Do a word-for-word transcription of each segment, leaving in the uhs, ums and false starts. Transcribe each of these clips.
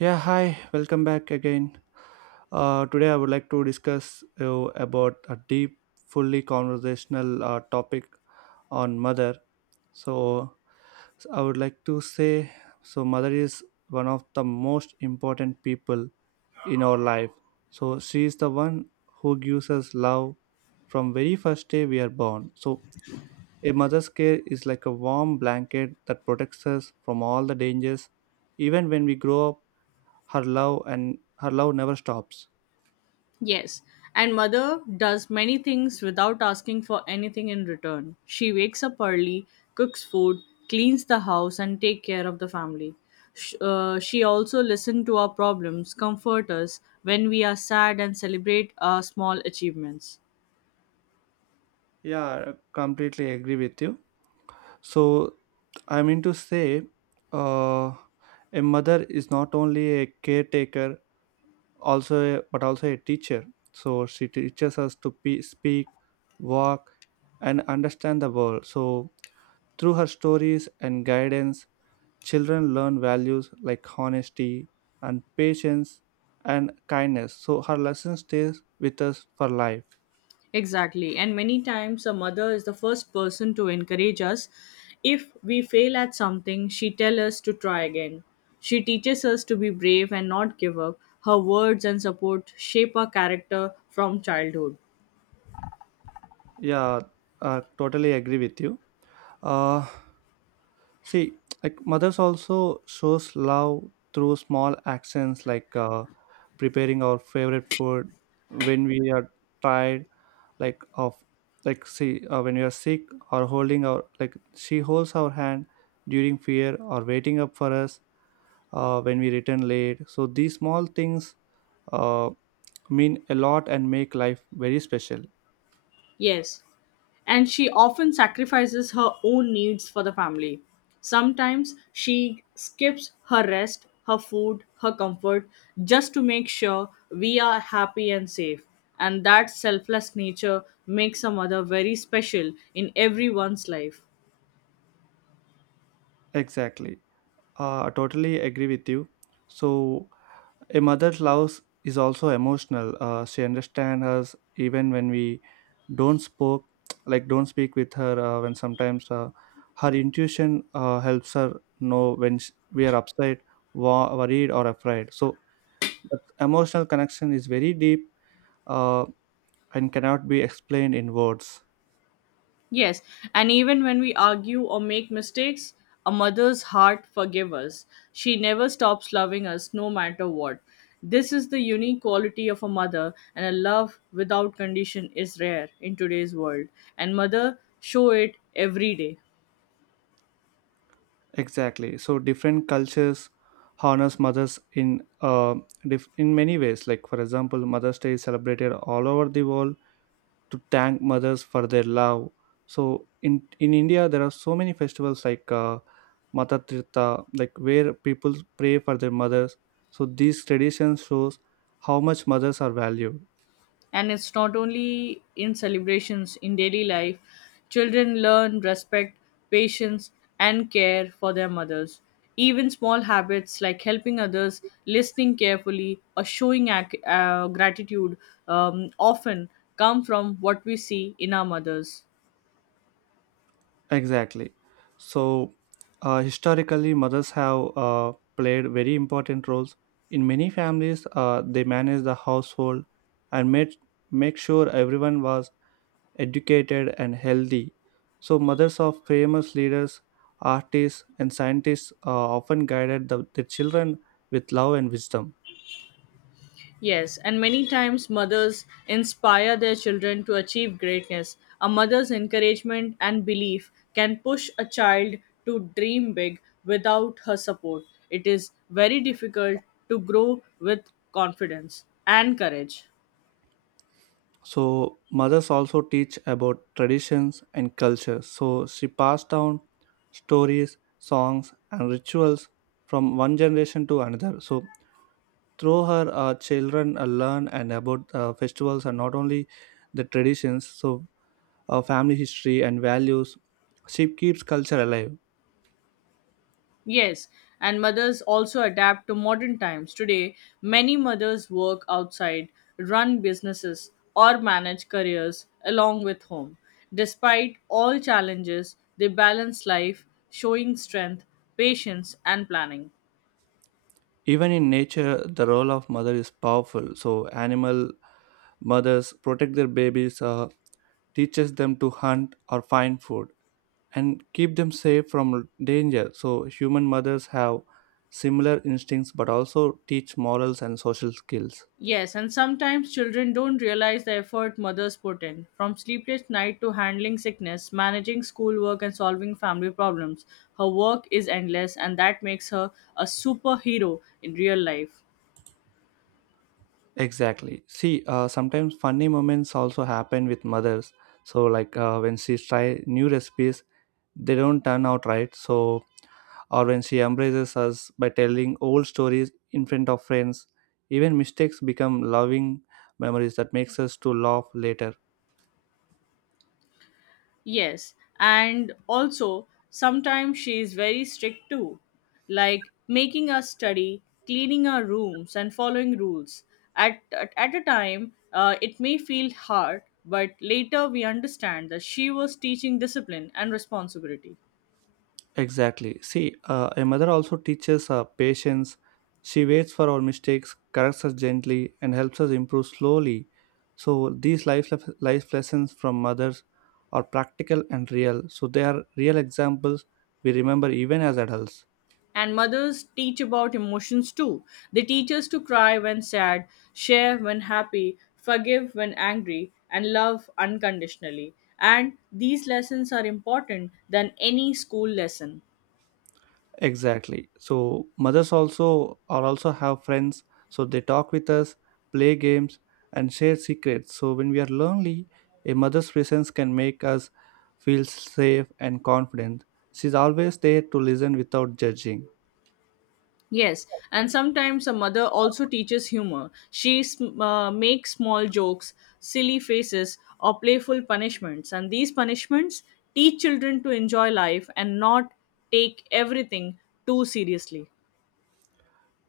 Yeah, hi, welcome back again. Uh, today, I would like to discuss uh, about a deep, fully conversational uh, topic on mother. So, so I would like to say so, mother is one of the most important people in our life. So, she is the one who gives us love from very first day we are born. So, a mother's care is like a warm blanket that protects us from all the dangers, even when we grow up her love and her love never stops. Yes, and mother does many things without asking for anything in return. She wakes up early, cooks food, cleans the house, and take care of the family. Sh- uh, She also listens to our problems, comfort us when we are sad, and celebrate our small achievements. Yeah, I completely agree with you. So I mean to say uh, a mother is not only a caretaker also a, but also a teacher. So she teaches us to pe- speak, walk, and understand the world. So through her stories and guidance, children learn values like honesty and patience and kindness. So her lesson stays with us for life. Exactly. And many times a mother is the first person to encourage us. If we fail at something, she tells us to try again. She teaches us to be brave and not give up. Her words and support shape our character from childhood. Yeah, I totally agree with you. Uh, see, like mothers also shows love through small actions like uh, preparing our favorite food when we are tired, like of like see uh, when we are sick or holding our like she holds our hand during fear or waiting up for us uh, when we return late. So these small things uh, mean a lot and make life very special. Yes. And she often sacrifices her own needs for the family. Sometimes she skips her rest, her food, her comfort just to make sure we are happy and safe. And that selfless nature makes a mother very special in everyone's life. Exactly. Uh, I totally agree with you. So a mother's love is also emotional. Uh, she understands us even when we don't spoke, like don't speak with her. Uh, when sometimes uh, her intuition uh, helps her know when sh we are upset, wo- worried, or afraid. So that emotional connection is very deep uh, and cannot be explained in words. Yes, and even when we argue or make mistakes, a mother's heart forgives us. She never stops loving us no matter what. This is the unique quality of a mother, and a love without condition is rare in today's world. And mother show it every day. Exactly. So different cultures honors mothers in uh, dif- in many ways. Like for example, Mother's Day is celebrated all over the world to thank mothers for their love. So in in India, there are so many festivals like uh, Mata Tirtha, like where people pray for their mothers. So these traditions shows how much mothers are valued. And it's not only in celebrations in daily life, children learn respect, patience, and care for their mothers. Even small habits like helping others, listening carefully, or showing ac- uh, gratitude um, often come from what we see in our mothers. Exactly. So, uh, historically, mothers have uh, played very important roles. In many families, uh, they managed the household and made make sure everyone was educated and healthy. So, mothers of famous leaders, artists, and scientists uh, often guided the, their children with love and wisdom. Yes, and many times mothers inspire their children to achieve greatness. A mother's encouragement and belief can push a child to dream big. Without her support, it is very difficult to grow with confidence and courage. So mothers also teach about traditions and culture. So she passed down stories, songs, and rituals from one generation to another. So through her, uh, children uh, learn and about uh, festivals and not only the traditions. So uh, family history and values. She keeps culture alive. Yes, and mothers also adapt to modern times. Today, many mothers work outside, run businesses, or manage careers along with home. Despite all challenges, they balance life, showing strength, patience, and planning. Even in nature, the role of mother is powerful. So animal mothers protect their babies, uh, teaches them to hunt or find food and keep them safe from danger. So, human mothers have similar instincts but also teach morals and social skills. Yes, and sometimes children don't realize the effort mothers put in. From sleepless night to handling sickness, managing schoolwork, and solving family problems, her work is endless, and that makes her a superhero in real life. Exactly. See, uh, sometimes funny moments also happen with mothers. So, like uh, when she try new recipes, they don't turn out right. So, or when she embraces us by telling old stories in front of friends, even mistakes become loving memories that makes us to laugh later. Yes, and also sometimes she is very strict too, like making us study, cleaning our rooms, and following rules. At, at, at a time, uh, it may feel hard, but later we understand that she was teaching discipline and responsibility. Exactly. See, uh, a mother also teaches uh, patience. She waits for our mistakes, corrects us gently, and helps us improve slowly. So these life lef- life lessons from mothers are practical and real. So they are real examples we remember even as adults. And mothers teach about emotions too. They teach us to cry when sad, share when happy, forgive when angry, and love unconditionally. And these lessons are important than any school lesson. Exactly. So mothers also are also have friends, so they talk with us, play games, and share secrets. So when we are lonely, a mother's presence can make us feel safe and confident. She's always there to listen without judging. Yes, and sometimes a mother also teaches humor. She sm- uh, makes small jokes, silly faces, or playful punishments, and these punishments teach children to enjoy life and not take everything too seriously.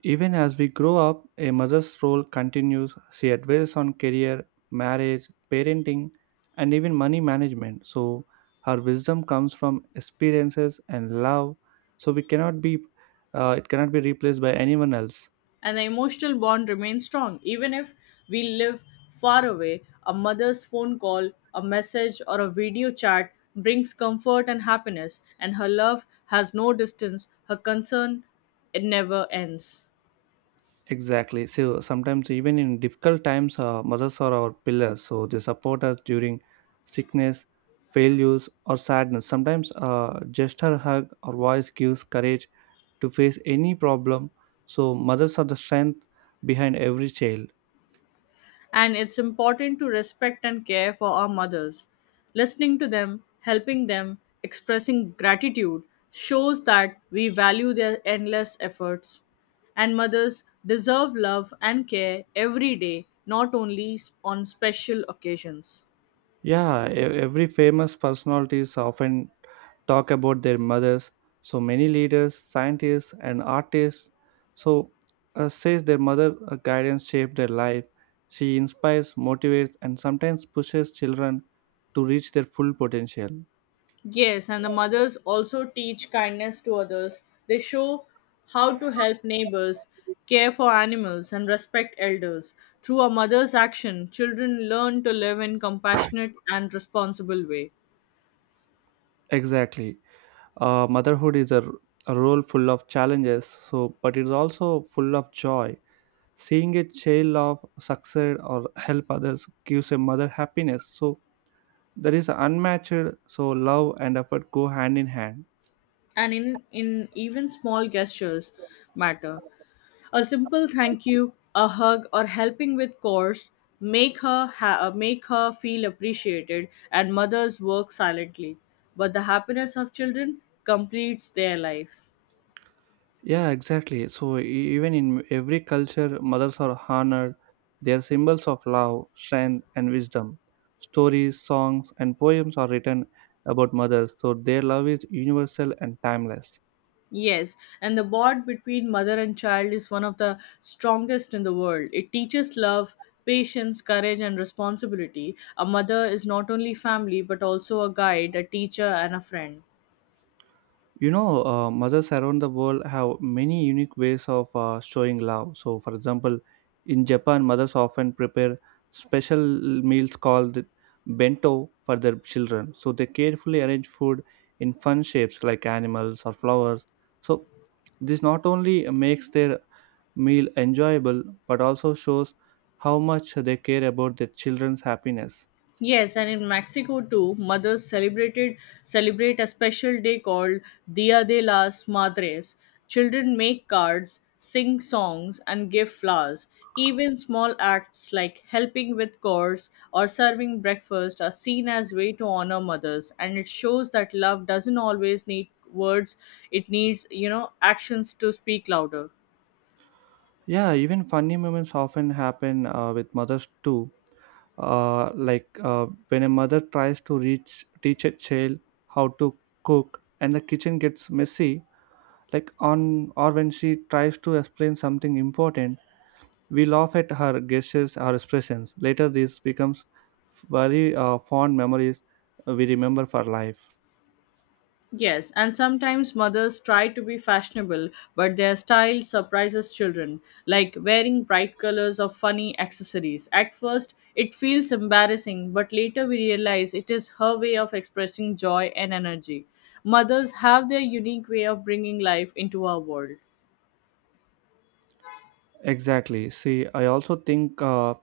Even as we grow up, a mother's role continues. She advises on career, marriage, parenting, and even money management. So, her wisdom comes from experiences and love. So, we cannot be, uh, it cannot be replaced by anyone else. And the emotional bond remains strong. Even if we live far away, a mother's phone call, a message, or a video chat brings comfort and happiness, and her love has no distance, her concern, it never ends. Exactly. So, sometimes even in difficult times, uh, mothers are our pillars. So, they support us during sickness, failures, or sadness. Sometimes, uh, just her hug or voice gives courage to face any problem. So, mothers are the strength behind every child. And it's important to respect and care for our mothers. Listening to them, helping them, expressing gratitude shows that we value their endless efforts. And mothers deserve love and care every day, not only on special occasions. Yeah, e- every famous personalities often talk about their mothers. So, many leaders, scientists, and artists so uh, says their mother uh, guidance shaped their life. She inspires, motivates, and sometimes pushes children to reach their full potential. Yes, and the mothers also teach kindness to others. They show how to help neighbors, care for animals, and respect elders. Through a mother's action, children learn to live in compassionate and responsible way. Exactly. Uh, motherhood is a, r- a role full of challenges, so but it is also full of joy. Seeing a child of succeed or help others gives a mother happiness, so there is unmatched so love and effort go hand in hand. And in, in even small gestures matter. A simple thank you, a hug, or helping with chores make her ha- uh, make her feel appreciated, and mothers work silently. But the happiness of children completes their life. Yeah, exactly. So e- even in every culture mothers are honored. They are symbols of love, strength, and wisdom. Stories, songs, and poems are written about mothers, so their love is universal and timeless. Yes, and the bond between mother and child is one of the strongest in the world. It teaches love, patience, courage, and responsibility. A mother is not only family but also a guide, a teacher, and a friend. You know, uh, mothers around the world have many unique ways of uh, showing love. So for example, in Japan mothers often prepare special meals called bento for their children. So they carefully arrange food in fun shapes like animals or flowers. So this not only makes their meal enjoyable but also shows how much they care about their children's happiness. Yes, and in Mexico too, mothers celebrated celebrate a special day called Dia de las Madres. Children make cards, sing songs, and give flowers. Even small acts like helping with chores or serving breakfast are seen as way to honor mothers, and it shows that love doesn't always need words; it needs, you know, actions to speak louder. Yeah, even funny moments often happen uh, with mothers too. Uh, like uh, when a mother tries to reach teach a child how to cook, and the kitchen gets messy. Like on or when she tries to explain something important, we laugh at her gestures or expressions. Later, this becomes very uh, fond memories we remember for life. Yes, and sometimes mothers try to be fashionable, but their style surprises children, like wearing bright colors or funny accessories. At first, it feels embarrassing, but later we realize it is her way of expressing joy and energy. Mothers have their unique way of bringing life into our world. Exactly. See, I also think uh,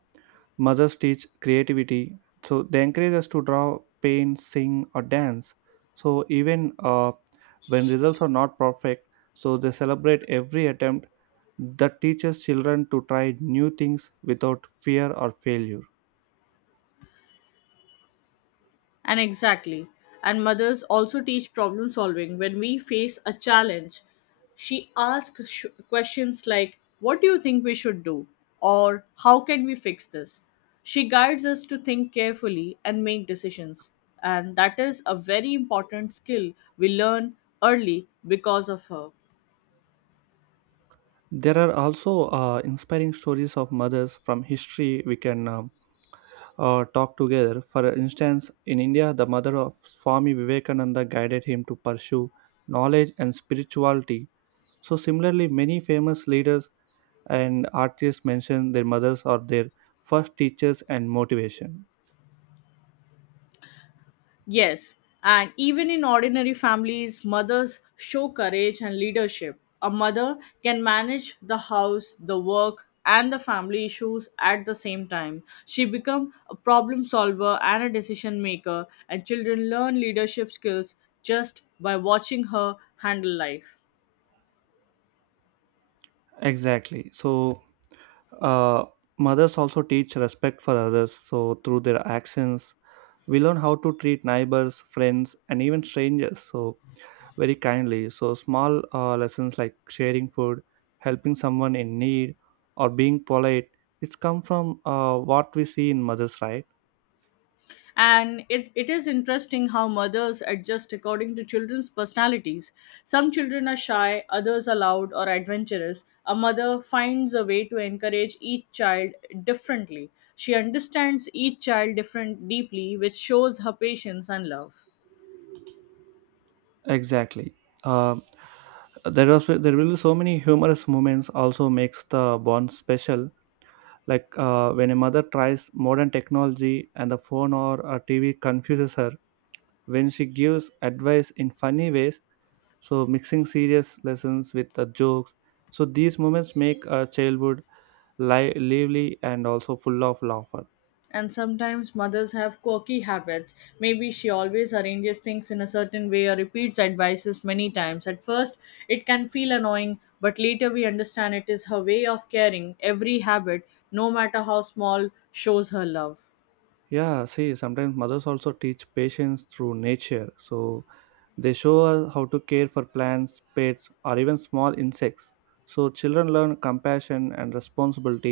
mothers teach creativity, so they encourage us to draw, paint, sing, or dance. So even uh, when results are not perfect, so they celebrate every attempt that teaches children to try new things without fear or failure. And exactly. And mothers also teach problem solving. When we face a challenge, she asks sh- questions like, "What do you think we should do?" or "How can we fix this?" She guides us to think carefully and make decisions. And that is a very important skill we learn early because of her. There are also uh, inspiring stories of mothers from history we can um, uh, talk together. For instance, in India, the mother of Swami Vivekananda guided him to pursue knowledge and spirituality. So, similarly, many famous leaders and artists mention their mothers or their first teachers and motivation. Yes, and even in ordinary families, mothers show courage and leadership. A mother can manage the house, the work, and the family issues at the same time. She becomes a problem solver and a decision maker, and children learn leadership skills just by watching her handle life. Exactly. So, uh, mothers also teach respect for others. So, through their actions, we learn how to treat neighbors, friends, and even strangers. So, very kindly. So, small uh, lessons like sharing food, helping someone in need, or being polite. It's come from uh, what we see in mothers, right? And it, it is interesting how mothers adjust according to children's personalities. Some children are shy, others are loud or adventurous. A mother finds a way to encourage each child differently. She understands each child different deeply, which shows her patience and love. Exactly. Uh, there was there will be so many humorous moments also makes the bond special, like uh, when a mother tries modern technology and the phone or a TV confuses her, when she gives advice in funny ways, so mixing serious lessons with the jokes. So these moments make a childhood li- lively and also full of laughter. And sometimes mothers have quirky habits. Maybe she always arranges things in a certain way or repeats advices many times. At first, it can feel annoying, but later we understand it is her way of caring. Every habit, no matter how small, shows her love. Yeah, see, sometimes mothers also teach patience through nature. So they show us how to care for plants, pets, or even small insects. So children learn compassion and responsibility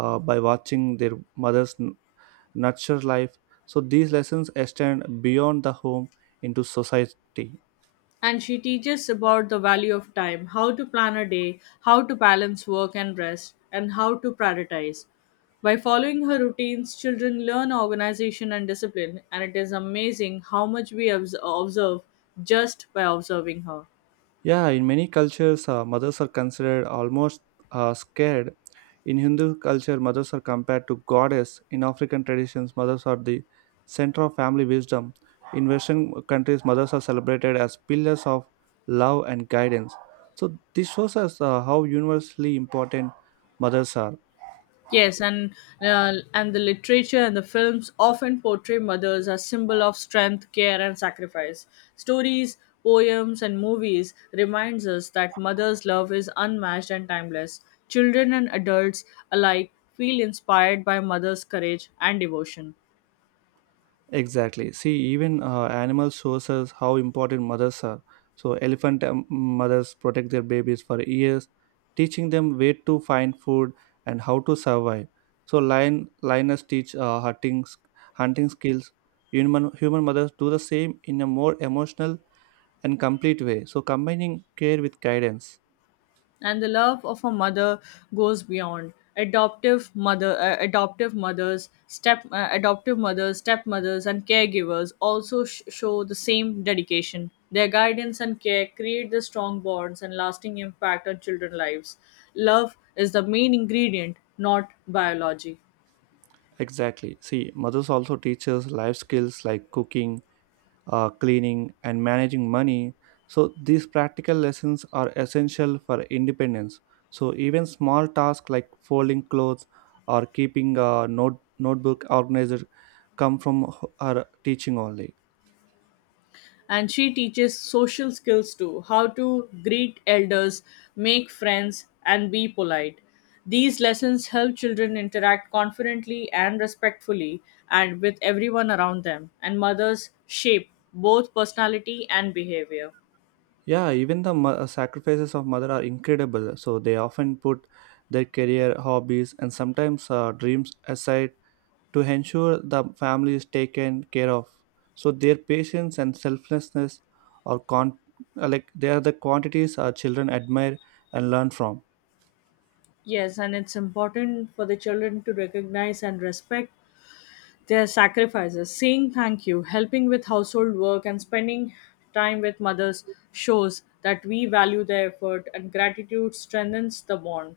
uh, by watching their mothers n- nurture life. So these lessons extend beyond the home into society. And she teaches about the value of time, how to plan a day, how to balance work and rest, and how to prioritize. By following her routines, children learn organization and discipline, and it is amazing how much we obs- observe just by observing her. Yeah, in many cultures, uh, mothers are considered almost uh, scared. In Hindu culture, mothers are compared to goddess. In African traditions, mothers are the center of family wisdom. In Western countries, mothers are celebrated as pillars of love and guidance. So this shows us uh, how universally important mothers are. Yes, and uh, and the literature and the films often portray mothers as symbol of strength, care, and sacrifice. Stories, poems, and movies reminds us that mother's love is unmatched and timeless. Children and adults alike feel inspired by mother's courage and devotion. Exactly. See, even uh, animals shows us how important mothers are. So, elephant um, mothers protect their babies for years, teaching them where to find food and how to survive. So, lion lioness teach uh, hunting s- hunting skills. Human human mothers do the same in a more emotional and complete way. So, combining care with guidance. And the love of a mother goes beyond adoptive mother uh, adoptive mothers step uh, adoptive mothers, stepmothers, and caregivers also sh- show the same dedication. Their guidance and care create the strong bonds and lasting impact on children's lives. Love is the main ingredient, not biology. Exactly. See, mothers also teach us life skills like cooking, uh, cleaning, and managing money. So, these practical lessons are essential for independence. So, even small tasks like folding clothes or keeping a note, notebook organized come from h- her teaching only. And she teaches social skills too, how to greet elders, make friends, and be polite. These lessons help children interact confidently and respectfully and with everyone around them, and mothers shape both personality and behavior. Yeah, even the mo- uh, sacrifices of mother are incredible. So, they often put their career, hobbies, and sometimes uh, dreams aside to ensure the family is taken care of. So their patience and selflessness are con- are like they are the quantities our children admire and learn from. Yes, and it's important for the children to recognize and respect their sacrifices. Saying thank you, helping with household work, and spending time with mothers shows that we value their effort, and gratitude strengthens the bond.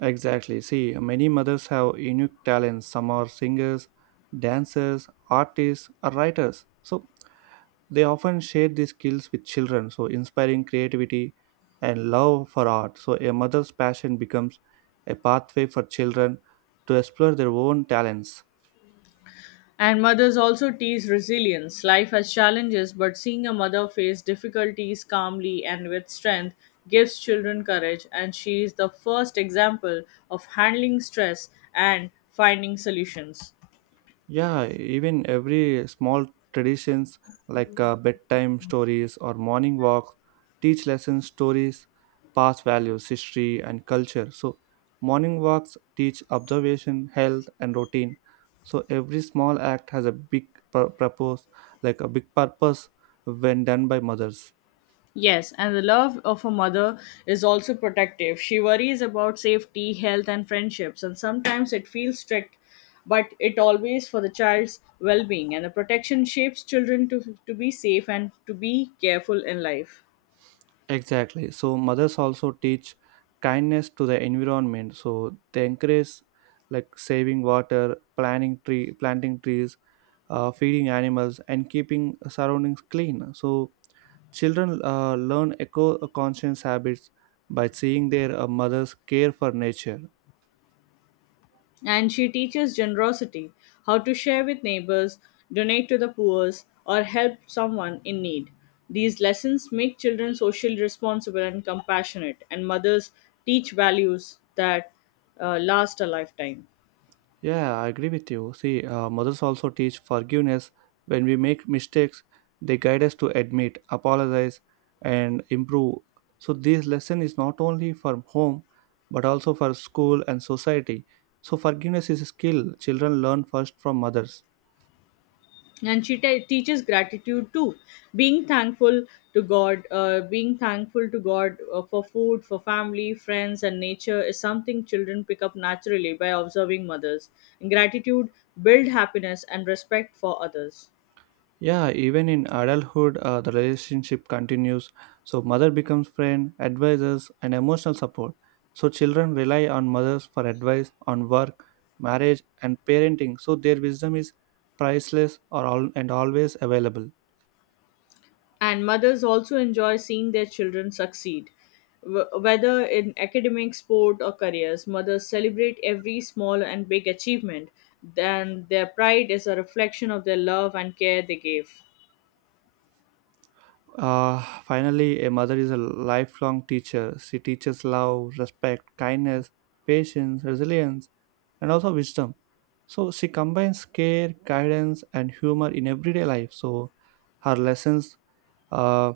Exactly. See, many mothers have unique talents. Some are singers, dancers, artists, or writers. So they often share these skills with children, so inspiring creativity and love for art. So a mother's passion becomes a pathway for children to explore their own talents. And mothers also teach resilience. Life has challenges, but seeing a mother face difficulties calmly and with strength gives children courage, and she is the first example of handling stress and finding solutions. Yeah, even every small traditions like uh, bedtime stories or morning walks teach lessons, stories, past values, history, and culture. So, morning walks teach observation, health, and routine. So, every small act has a big pur- purpose, like a big purpose when done by mothers. Yes, and the love of a mother is also protective. She worries about safety, health, and friendships, and sometimes it feels strict, but it always for the child's well being. And the protection shapes children to, to be safe and to be careful in life. Exactly. So, mothers also teach kindness to the environment. So, they encourage like saving water, planting tree, planting trees, uh, feeding animals, and keeping surroundings clean. So children uh, learn eco-conscious habits by seeing their uh, mothers care for nature. And she teaches generosity, how to share with neighbors, donate to the poor, or help someone in need. These lessons make children socially responsible and compassionate, and mothers teach values that uh, last a lifetime. Yeah, I agree with you. See, uh, mothers also teach forgiveness. When we make mistakes, they guide us to admit, apologize, and improve. So this lesson is not only for home, but also for school and society. So forgiveness is a skill children learn first from mothers. And she te- teaches gratitude too. Being thankful to god uh, being thankful to god uh, for food, for family, friends, and nature is something children pick up naturally by observing mothers. Gratitude build happiness and respect for others. Yeah, even in adulthood, uh, the relationship continues. So, mother becomes friend, advisors, and emotional support. So, children rely on mothers for advice on work, marriage, and parenting. So, their wisdom is priceless or all, and always available. And mothers also enjoy seeing their children succeed. Wh- whether in academic sport or careers, mothers celebrate every small and big achievement. Then their pride is a reflection of their love and care they gave. Uh, finally, a mother is a lifelong teacher. She teaches love, respect, kindness, patience, resilience, and also wisdom. So she combines care, guidance, and humor in everyday life. So her lessons uh,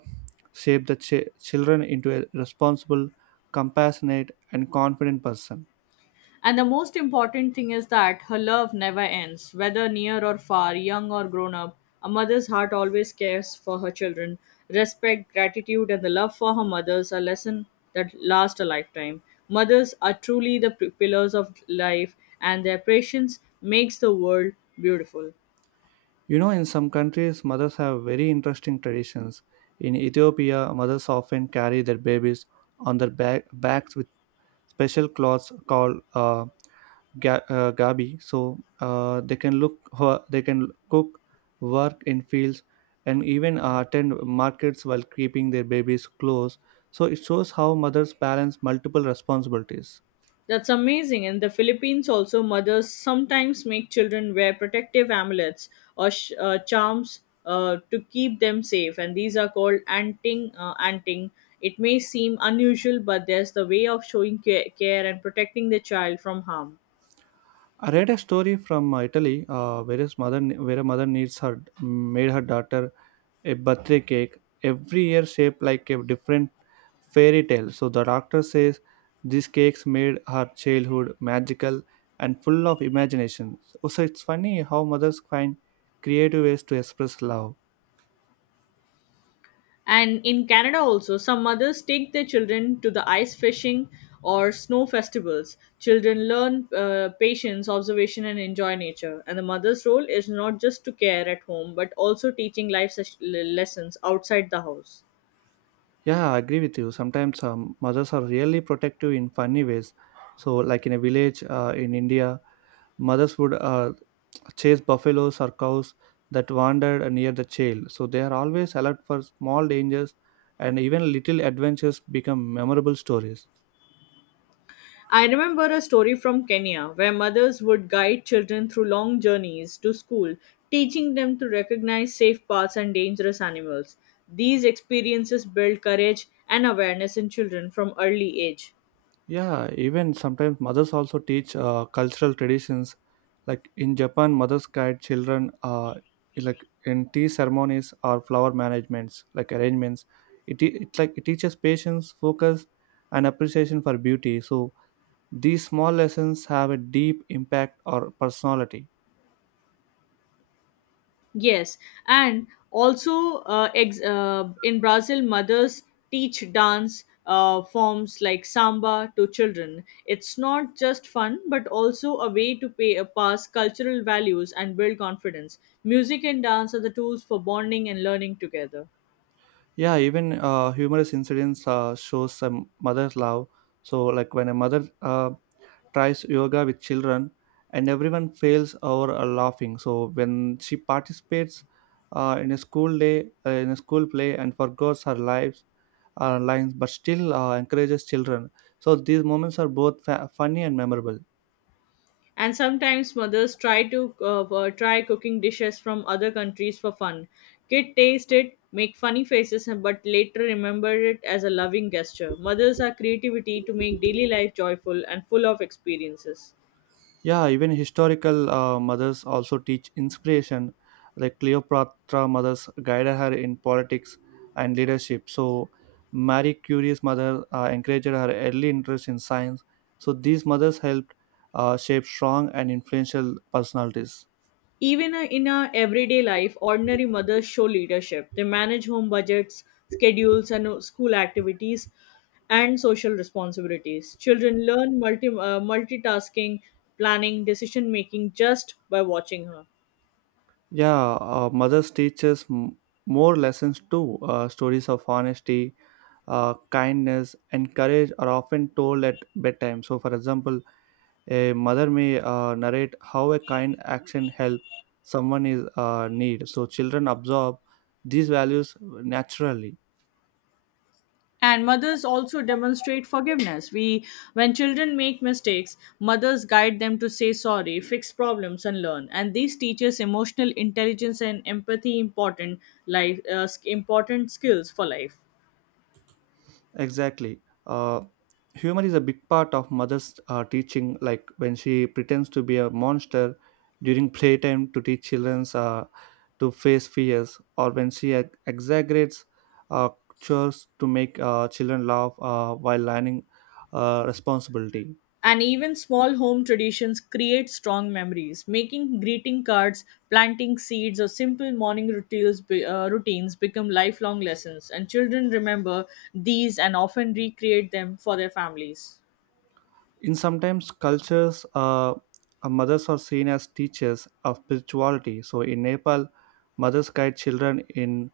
shape the ch- children into a responsible, compassionate, and confident person. And the most important thing is that her love never ends, whether near or far, young or grown up. A mother's heart always cares for her children. Respect, gratitude, and the love for her mothers are lessons that last a lifetime. Mothers are truly the p- pillars of life, and their patience makes the world beautiful. You know, in some countries, mothers have very interesting traditions. In Ethiopia, mothers often carry their babies on their back- backs with special cloths called uh, ga- uh, gabi, so uh, they can look ho- they can cook, work in fields, and even uh, attend markets while keeping their babies close. So it shows how mothers balance multiple responsibilities. That's amazing. In the Philippines, also, mothers sometimes make children wear protective amulets or sh- uh, charms uh, to keep them safe, and these are called anting. Uh, anting. It may seem unusual, but there's the way of showing care, care and protecting the child from harm. I read a story from uh, italy, uh, where, his mother, where a mother needs her made her daughter a birthday cake every year shaped like a different fairy tale. So the doctor says these cakes made her childhood magical and full of imagination. So, so it's funny how mothers find creative ways to express love. And in Canada also, some mothers take their children to the ice fishing or snow festivals. Children learn uh, patience, observation, and enjoy nature. And the mother's role is not just to care at home, but also teaching life ses- le- lessons outside the house. Yeah, I agree with you. Sometimes um, mothers are really protective in funny ways. So, like in a village uh, in India, mothers would uh, chase buffaloes or cows that wandered near the child. So they are always alert for small dangers, and even little adventures become memorable stories. I remember a story from Kenya where mothers would guide children through long journeys to school, teaching them to recognize safe paths and dangerous animals. These experiences build courage and awareness in children from early age. Yeah, even sometimes mothers also teach uh, cultural traditions. Like in Japan, mothers guide children uh, like in tea ceremonies or flower managements, like arrangements. It, it like it teaches patience, focus, and appreciation for beauty. So these small lessons have a deep impact on personality. Yes, and also uh, ex- uh, in Brazil, mothers teach dance uh, forms like samba to children. It's not just fun, but also a way to pay, uh, pass cultural values and build confidence. Music and dance are the tools for bonding and learning together. Yeah, even uh, humorous incidents uh, shows some mother's love. So, like when a mother uh, tries yoga with children, and everyone fails or are laughing. So, when she participates uh, in a school day, uh, in a school play, and forgets her lives, uh, lines, but still uh, encourages children. So, these moments are both fa- funny and memorable. And sometimes mothers try to uh, uh, try cooking dishes from other countries for fun. Kid taste it, make funny faces, but later remember it as a loving gesture. Mothers are creativity to make daily life joyful and full of experiences. Yeah, even historical uh, mothers also teach inspiration. Like Cleopatra mothers guided her in politics and leadership. So Marie Curie's mother uh, encouraged her early interest in science. So these mothers helped uh, shape strong and influential personalities. Even uh, in our everyday life, ordinary mothers show leadership. They manage home budgets, schedules, and uh, school activities and social responsibilities. Children learn multi, uh, multitasking, planning, decision making just by watching her. Yeah, uh, mothers teaches m- more lessons too. Uh, stories of honesty, uh, kindness, and courage are often told at bedtime. So, for example, a mother may uh, narrate how a kind action help someone is uh, need. So children absorb these values naturally. And mothers also demonstrate forgiveness. We When children make mistakes, mothers guide them to say sorry, fix problems, and learn. And these teaches emotional intelligence and empathy, important life uh, sk- important skills for life. Exactly. Uh, Humor is a big part of mother's uh, teaching. Like when she pretends to be a monster during playtime to teach children uh, to face fears, or when she ex- exaggerates uh, chores to make uh, children laugh uh, while learning uh, responsibility. And even small home traditions create strong memories: making greeting cards, planting seeds, or simple morning routines, be- uh, routines become lifelong lessons, and children remember these and often recreate them for their families. In sometimes cultures, uh, uh, mothers are seen as teachers of spirituality. So in Nepal, mothers guide children in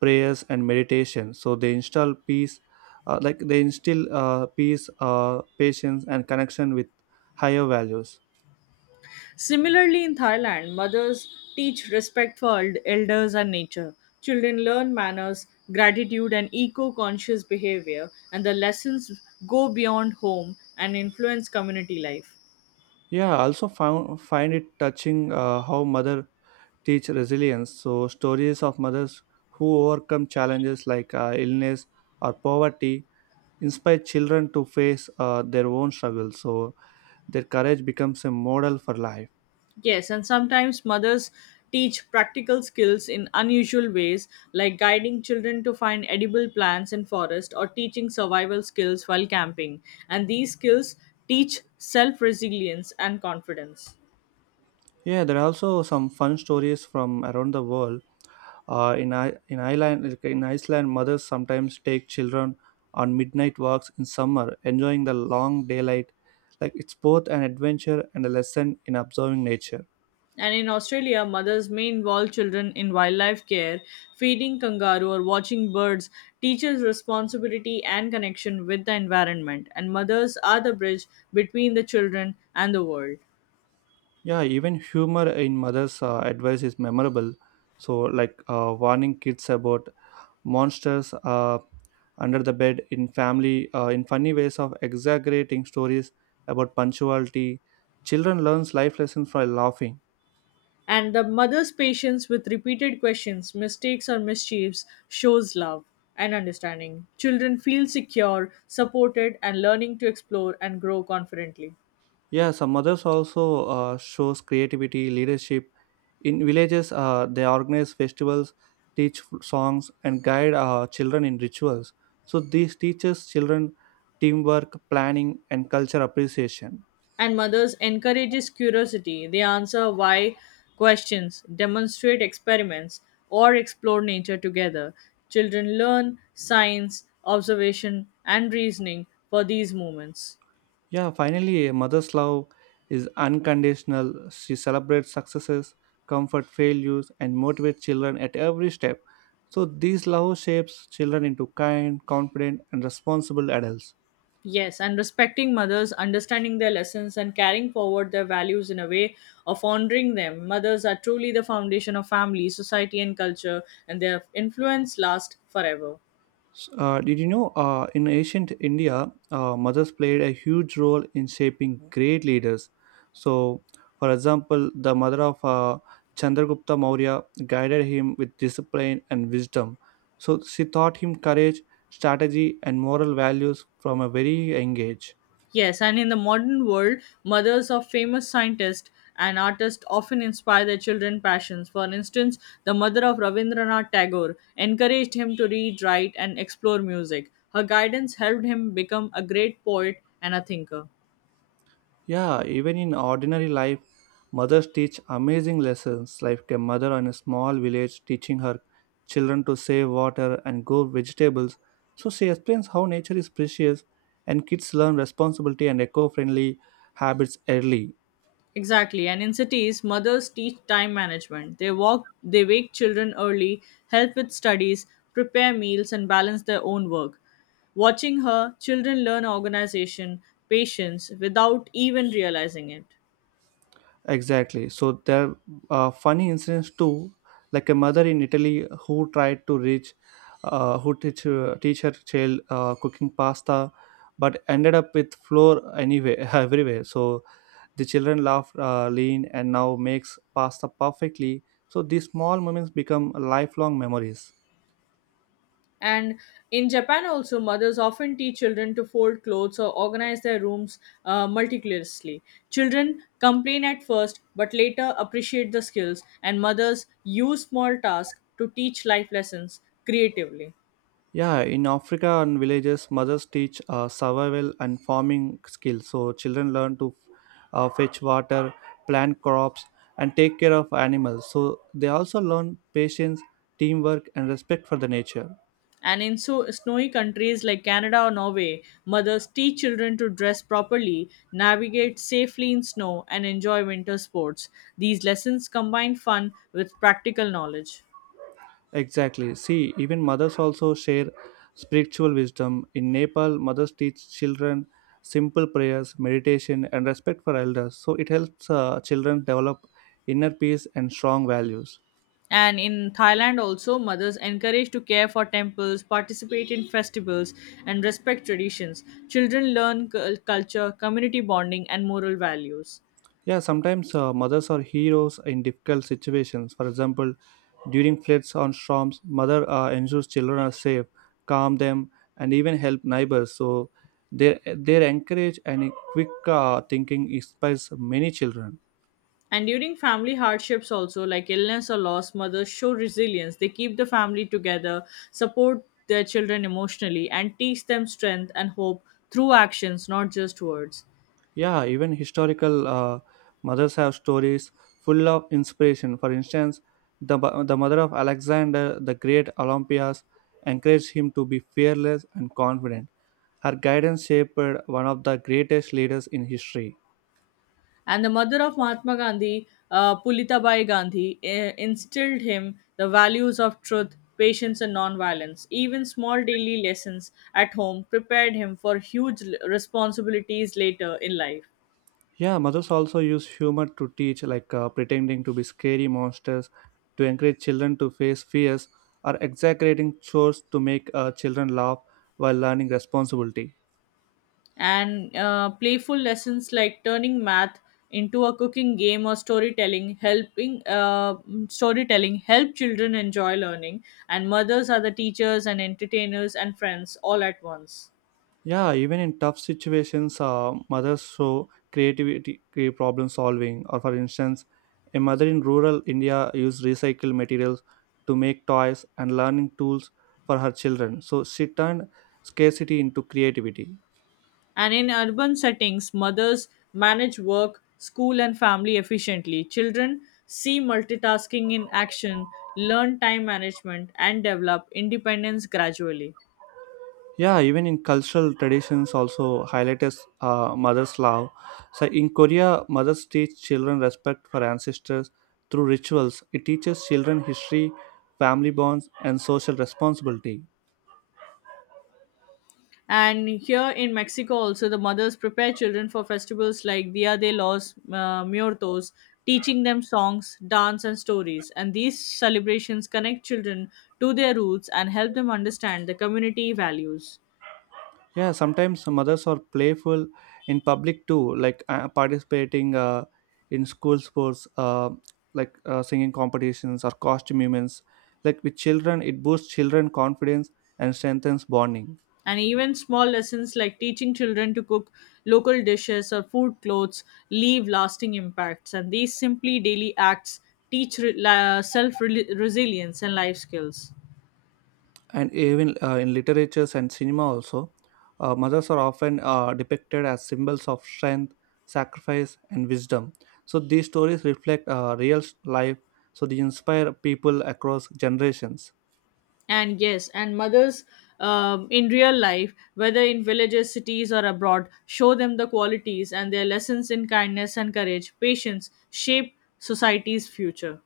prayers and meditation. So they instill peace, uh, like they instill uh, peace, uh, patience, and connection with higher values. Similarly, in Thailand, mothers teach respect for eld- elders and nature. Children learn manners, gratitude, and eco conscious behavior, and the lessons go beyond home and influence community life. Yeah, I also found find it touching uh, how mother teach resilience. So stories of mothers who overcome challenges like uh, illness or poverty inspire children to face uh, their own struggles. So their courage becomes a model for life. Yes, and sometimes mothers teach practical skills in unusual ways, like guiding children to find edible plants in forest or teaching survival skills while camping. And these skills teach self resilience and confidence. Yeah, there are also some fun stories from around the world. Uh, in I- in Ireland, like, in Iceland, mothers sometimes take children on midnight walks in summer, enjoying the long daylight. Like it's both an adventure and a lesson in observing nature. And in Australia, mothers may involve children in wildlife care, feeding kangaroo or watching birds, teaches responsibility and connection with the environment. And mothers are the bridge between the children and the world. Yeah, even humor in mothers' uh, advice is memorable. So, like uh, warning kids about monsters, uh, under the bed in family uh, in funny ways of exaggerating stories about punctuality, children learns life lessons by laughing. And the mother's patience with repeated questions, mistakes, or mischiefs shows love and understanding. Children feel secure, supported, and learning to explore and grow confidently. Yeah, some mothers also uh, shows creativity leadership. In villages, uh, they organize festivals, teach songs, and guide uh, children in rituals. So this teaches children teamwork, planning, and culture appreciation. And mothers encourages curiosity. They answer why questions, demonstrate experiments, or explore nature together. Children learn science, observation, and reasoning for these moments. Yeah, finally, a mother's love is unconditional. She celebrates successes, comfort failures, and motivates children at every step. So, this love shapes children into kind, confident, and responsible adults. Yes, and respecting mothers, understanding their lessons, and carrying forward their values in a way of honoring them. Mothers are truly the foundation of family, society, and culture, and their influence lasts forever. Uh, did you know uh, in ancient India, uh, mothers played a huge role in shaping great leaders? So, for example, the mother of uh, Chandragupta Maurya guided him with discipline and wisdom. So, she taught him courage, strategy, and moral values from a very young age. Yes, and in the modern world, mothers of famous scientists and artists often inspire their children' passions. For instance, the mother of Rabindranath Tagore encouraged him to read, write, and explore music. Her guidance helped him become a great poet and a thinker. Yeah, even in ordinary life, mothers teach amazing lessons, like a mother in a small village teaching her children to save water and grow vegetables. So she explains how nature is precious, and kids learn responsibility and eco friendly habits early. Exactly. And in cities, mothers teach time management. They walk they wake children early, help with studies, prepare meals, and balance their own work. Watching her, children learn organization, patience without even realizing it. Exactly. So there are funny incidents too, like a mother in Italy who tried to reach, uh, who teach, uh, teach her child uh, cooking pasta but ended up with flour anyway everywhere. So the children laugh, uh, lean, and now makes pasta perfectly. So these small moments become lifelong memories. And in Japan also, mothers often teach children to fold clothes or organize their rooms uh, meticulously. Children complain at first, but later appreciate the skills, and mothers use small tasks to teach life lessons creatively. Yeah, in Africa and villages, mothers teach uh, survival and farming skills. So children learn to uh, fetch water, plant crops, and take care of animals. So they also learn patience, teamwork, and respect for the nature. And in so snowy countries like Canada or Norway, mothers teach children to dress properly, navigate safely in snow, and enjoy winter sports. These lessons combine fun with practical knowledge. Exactly. See, even mothers also share spiritual wisdom. In Nepal, mothers teach children simple prayers, meditation, and respect for elders. So it helps uh, children develop inner peace and strong values. And in Thailand, also, mothers encouraged to care for temples, participate in festivals, and respect traditions. Children learn cul- culture, community bonding, and moral values. Yeah, sometimes uh, mothers are heroes in difficult situations. For example, during floods or storms, mother uh, ensures children are safe, calm them, and even help neighbors. So their their encourage and quick uh, thinking inspires many children. And during family hardships, also like illness or loss, mothers show resilience. They keep the family together, support their children emotionally, and teach them strength and hope through actions, not just words. Yeah, even historical uh, mothers have stories full of inspiration. For instance, the, mo- the mother of Alexander the Great, Olympias, encouraged him to be fearless and confident. Her guidance shaped one of the greatest leaders in history. And the mother of Mahatma Gandhi, uh, Pulitabai Gandhi, eh, instilled him the values of truth, patience, and nonviolence. Even small daily lessons at home prepared him for huge l- responsibilities later in life. Yeah, mothers also use humor to teach, like uh, pretending to be scary monsters to encourage children to face fears, or exaggerating chores to make uh, children laugh while learning responsibility. And uh, playful lessons like turning math into a cooking game or storytelling helping uh, storytelling help children enjoy learning. And mothers are the teachers and entertainers and friends all at once. Yeah, even in tough situations, uh, mothers show creativity, cre- problem solving. Or, for instance, a mother in rural India used recycled materials to make toys and learning tools for her children. So, she turned scarcity into creativity. And in urban settings, mothers manage work, school, and family efficiently. Children see multitasking in action, learn time management, and develop independence gradually. Yeah, even in cultural traditions, also highlights uh, mother's love. So, in Korea, mothers teach children respect for ancestors through rituals. It teaches children history, family bonds, and social responsibility. And here in Mexico, also, the mothers prepare children for festivals like Dia de los uh, Muertos, teaching them songs, dance, and stories. And these celebrations connect children to their roots and help them understand the community values. Yeah, sometimes mothers are playful in public too, like uh, participating uh, in school sports, uh, like uh, singing competitions or costume events. Like with children, it boosts children confidence and strengthens bonding. And even small lessons like teaching children to cook local dishes or food clothes leave lasting impacts. And these simply daily acts teach re- la- self resilience and life skills. And even uh, in literatures and cinema also, uh, mothers are often uh, depicted as symbols of strength, sacrifice, and wisdom. So these stories reflect uh, real life, so they inspire people across generations. And yes, and mothers um, in real life, whether in villages, cities, or abroad, show them the qualities, and their lessons in kindness and courage, patience shape society's future.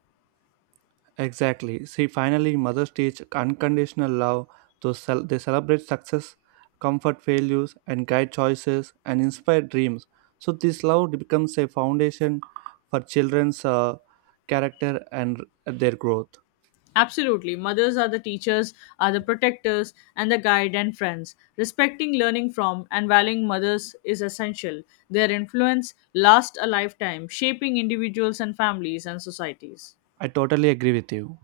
Exactly. See, finally, mothers teach unconditional love. So cel- they celebrate success, comfort failures, and guide choices and inspire dreams. So this love becomes a foundation for children's uh, character and their growth. Absolutely, mothers are the teachers, are the protectors and the guide and friends. Respecting, learning from, and valuing mothers is essential. Their influence lasts a lifetime, shaping individuals and families and societies. I totally agree with you.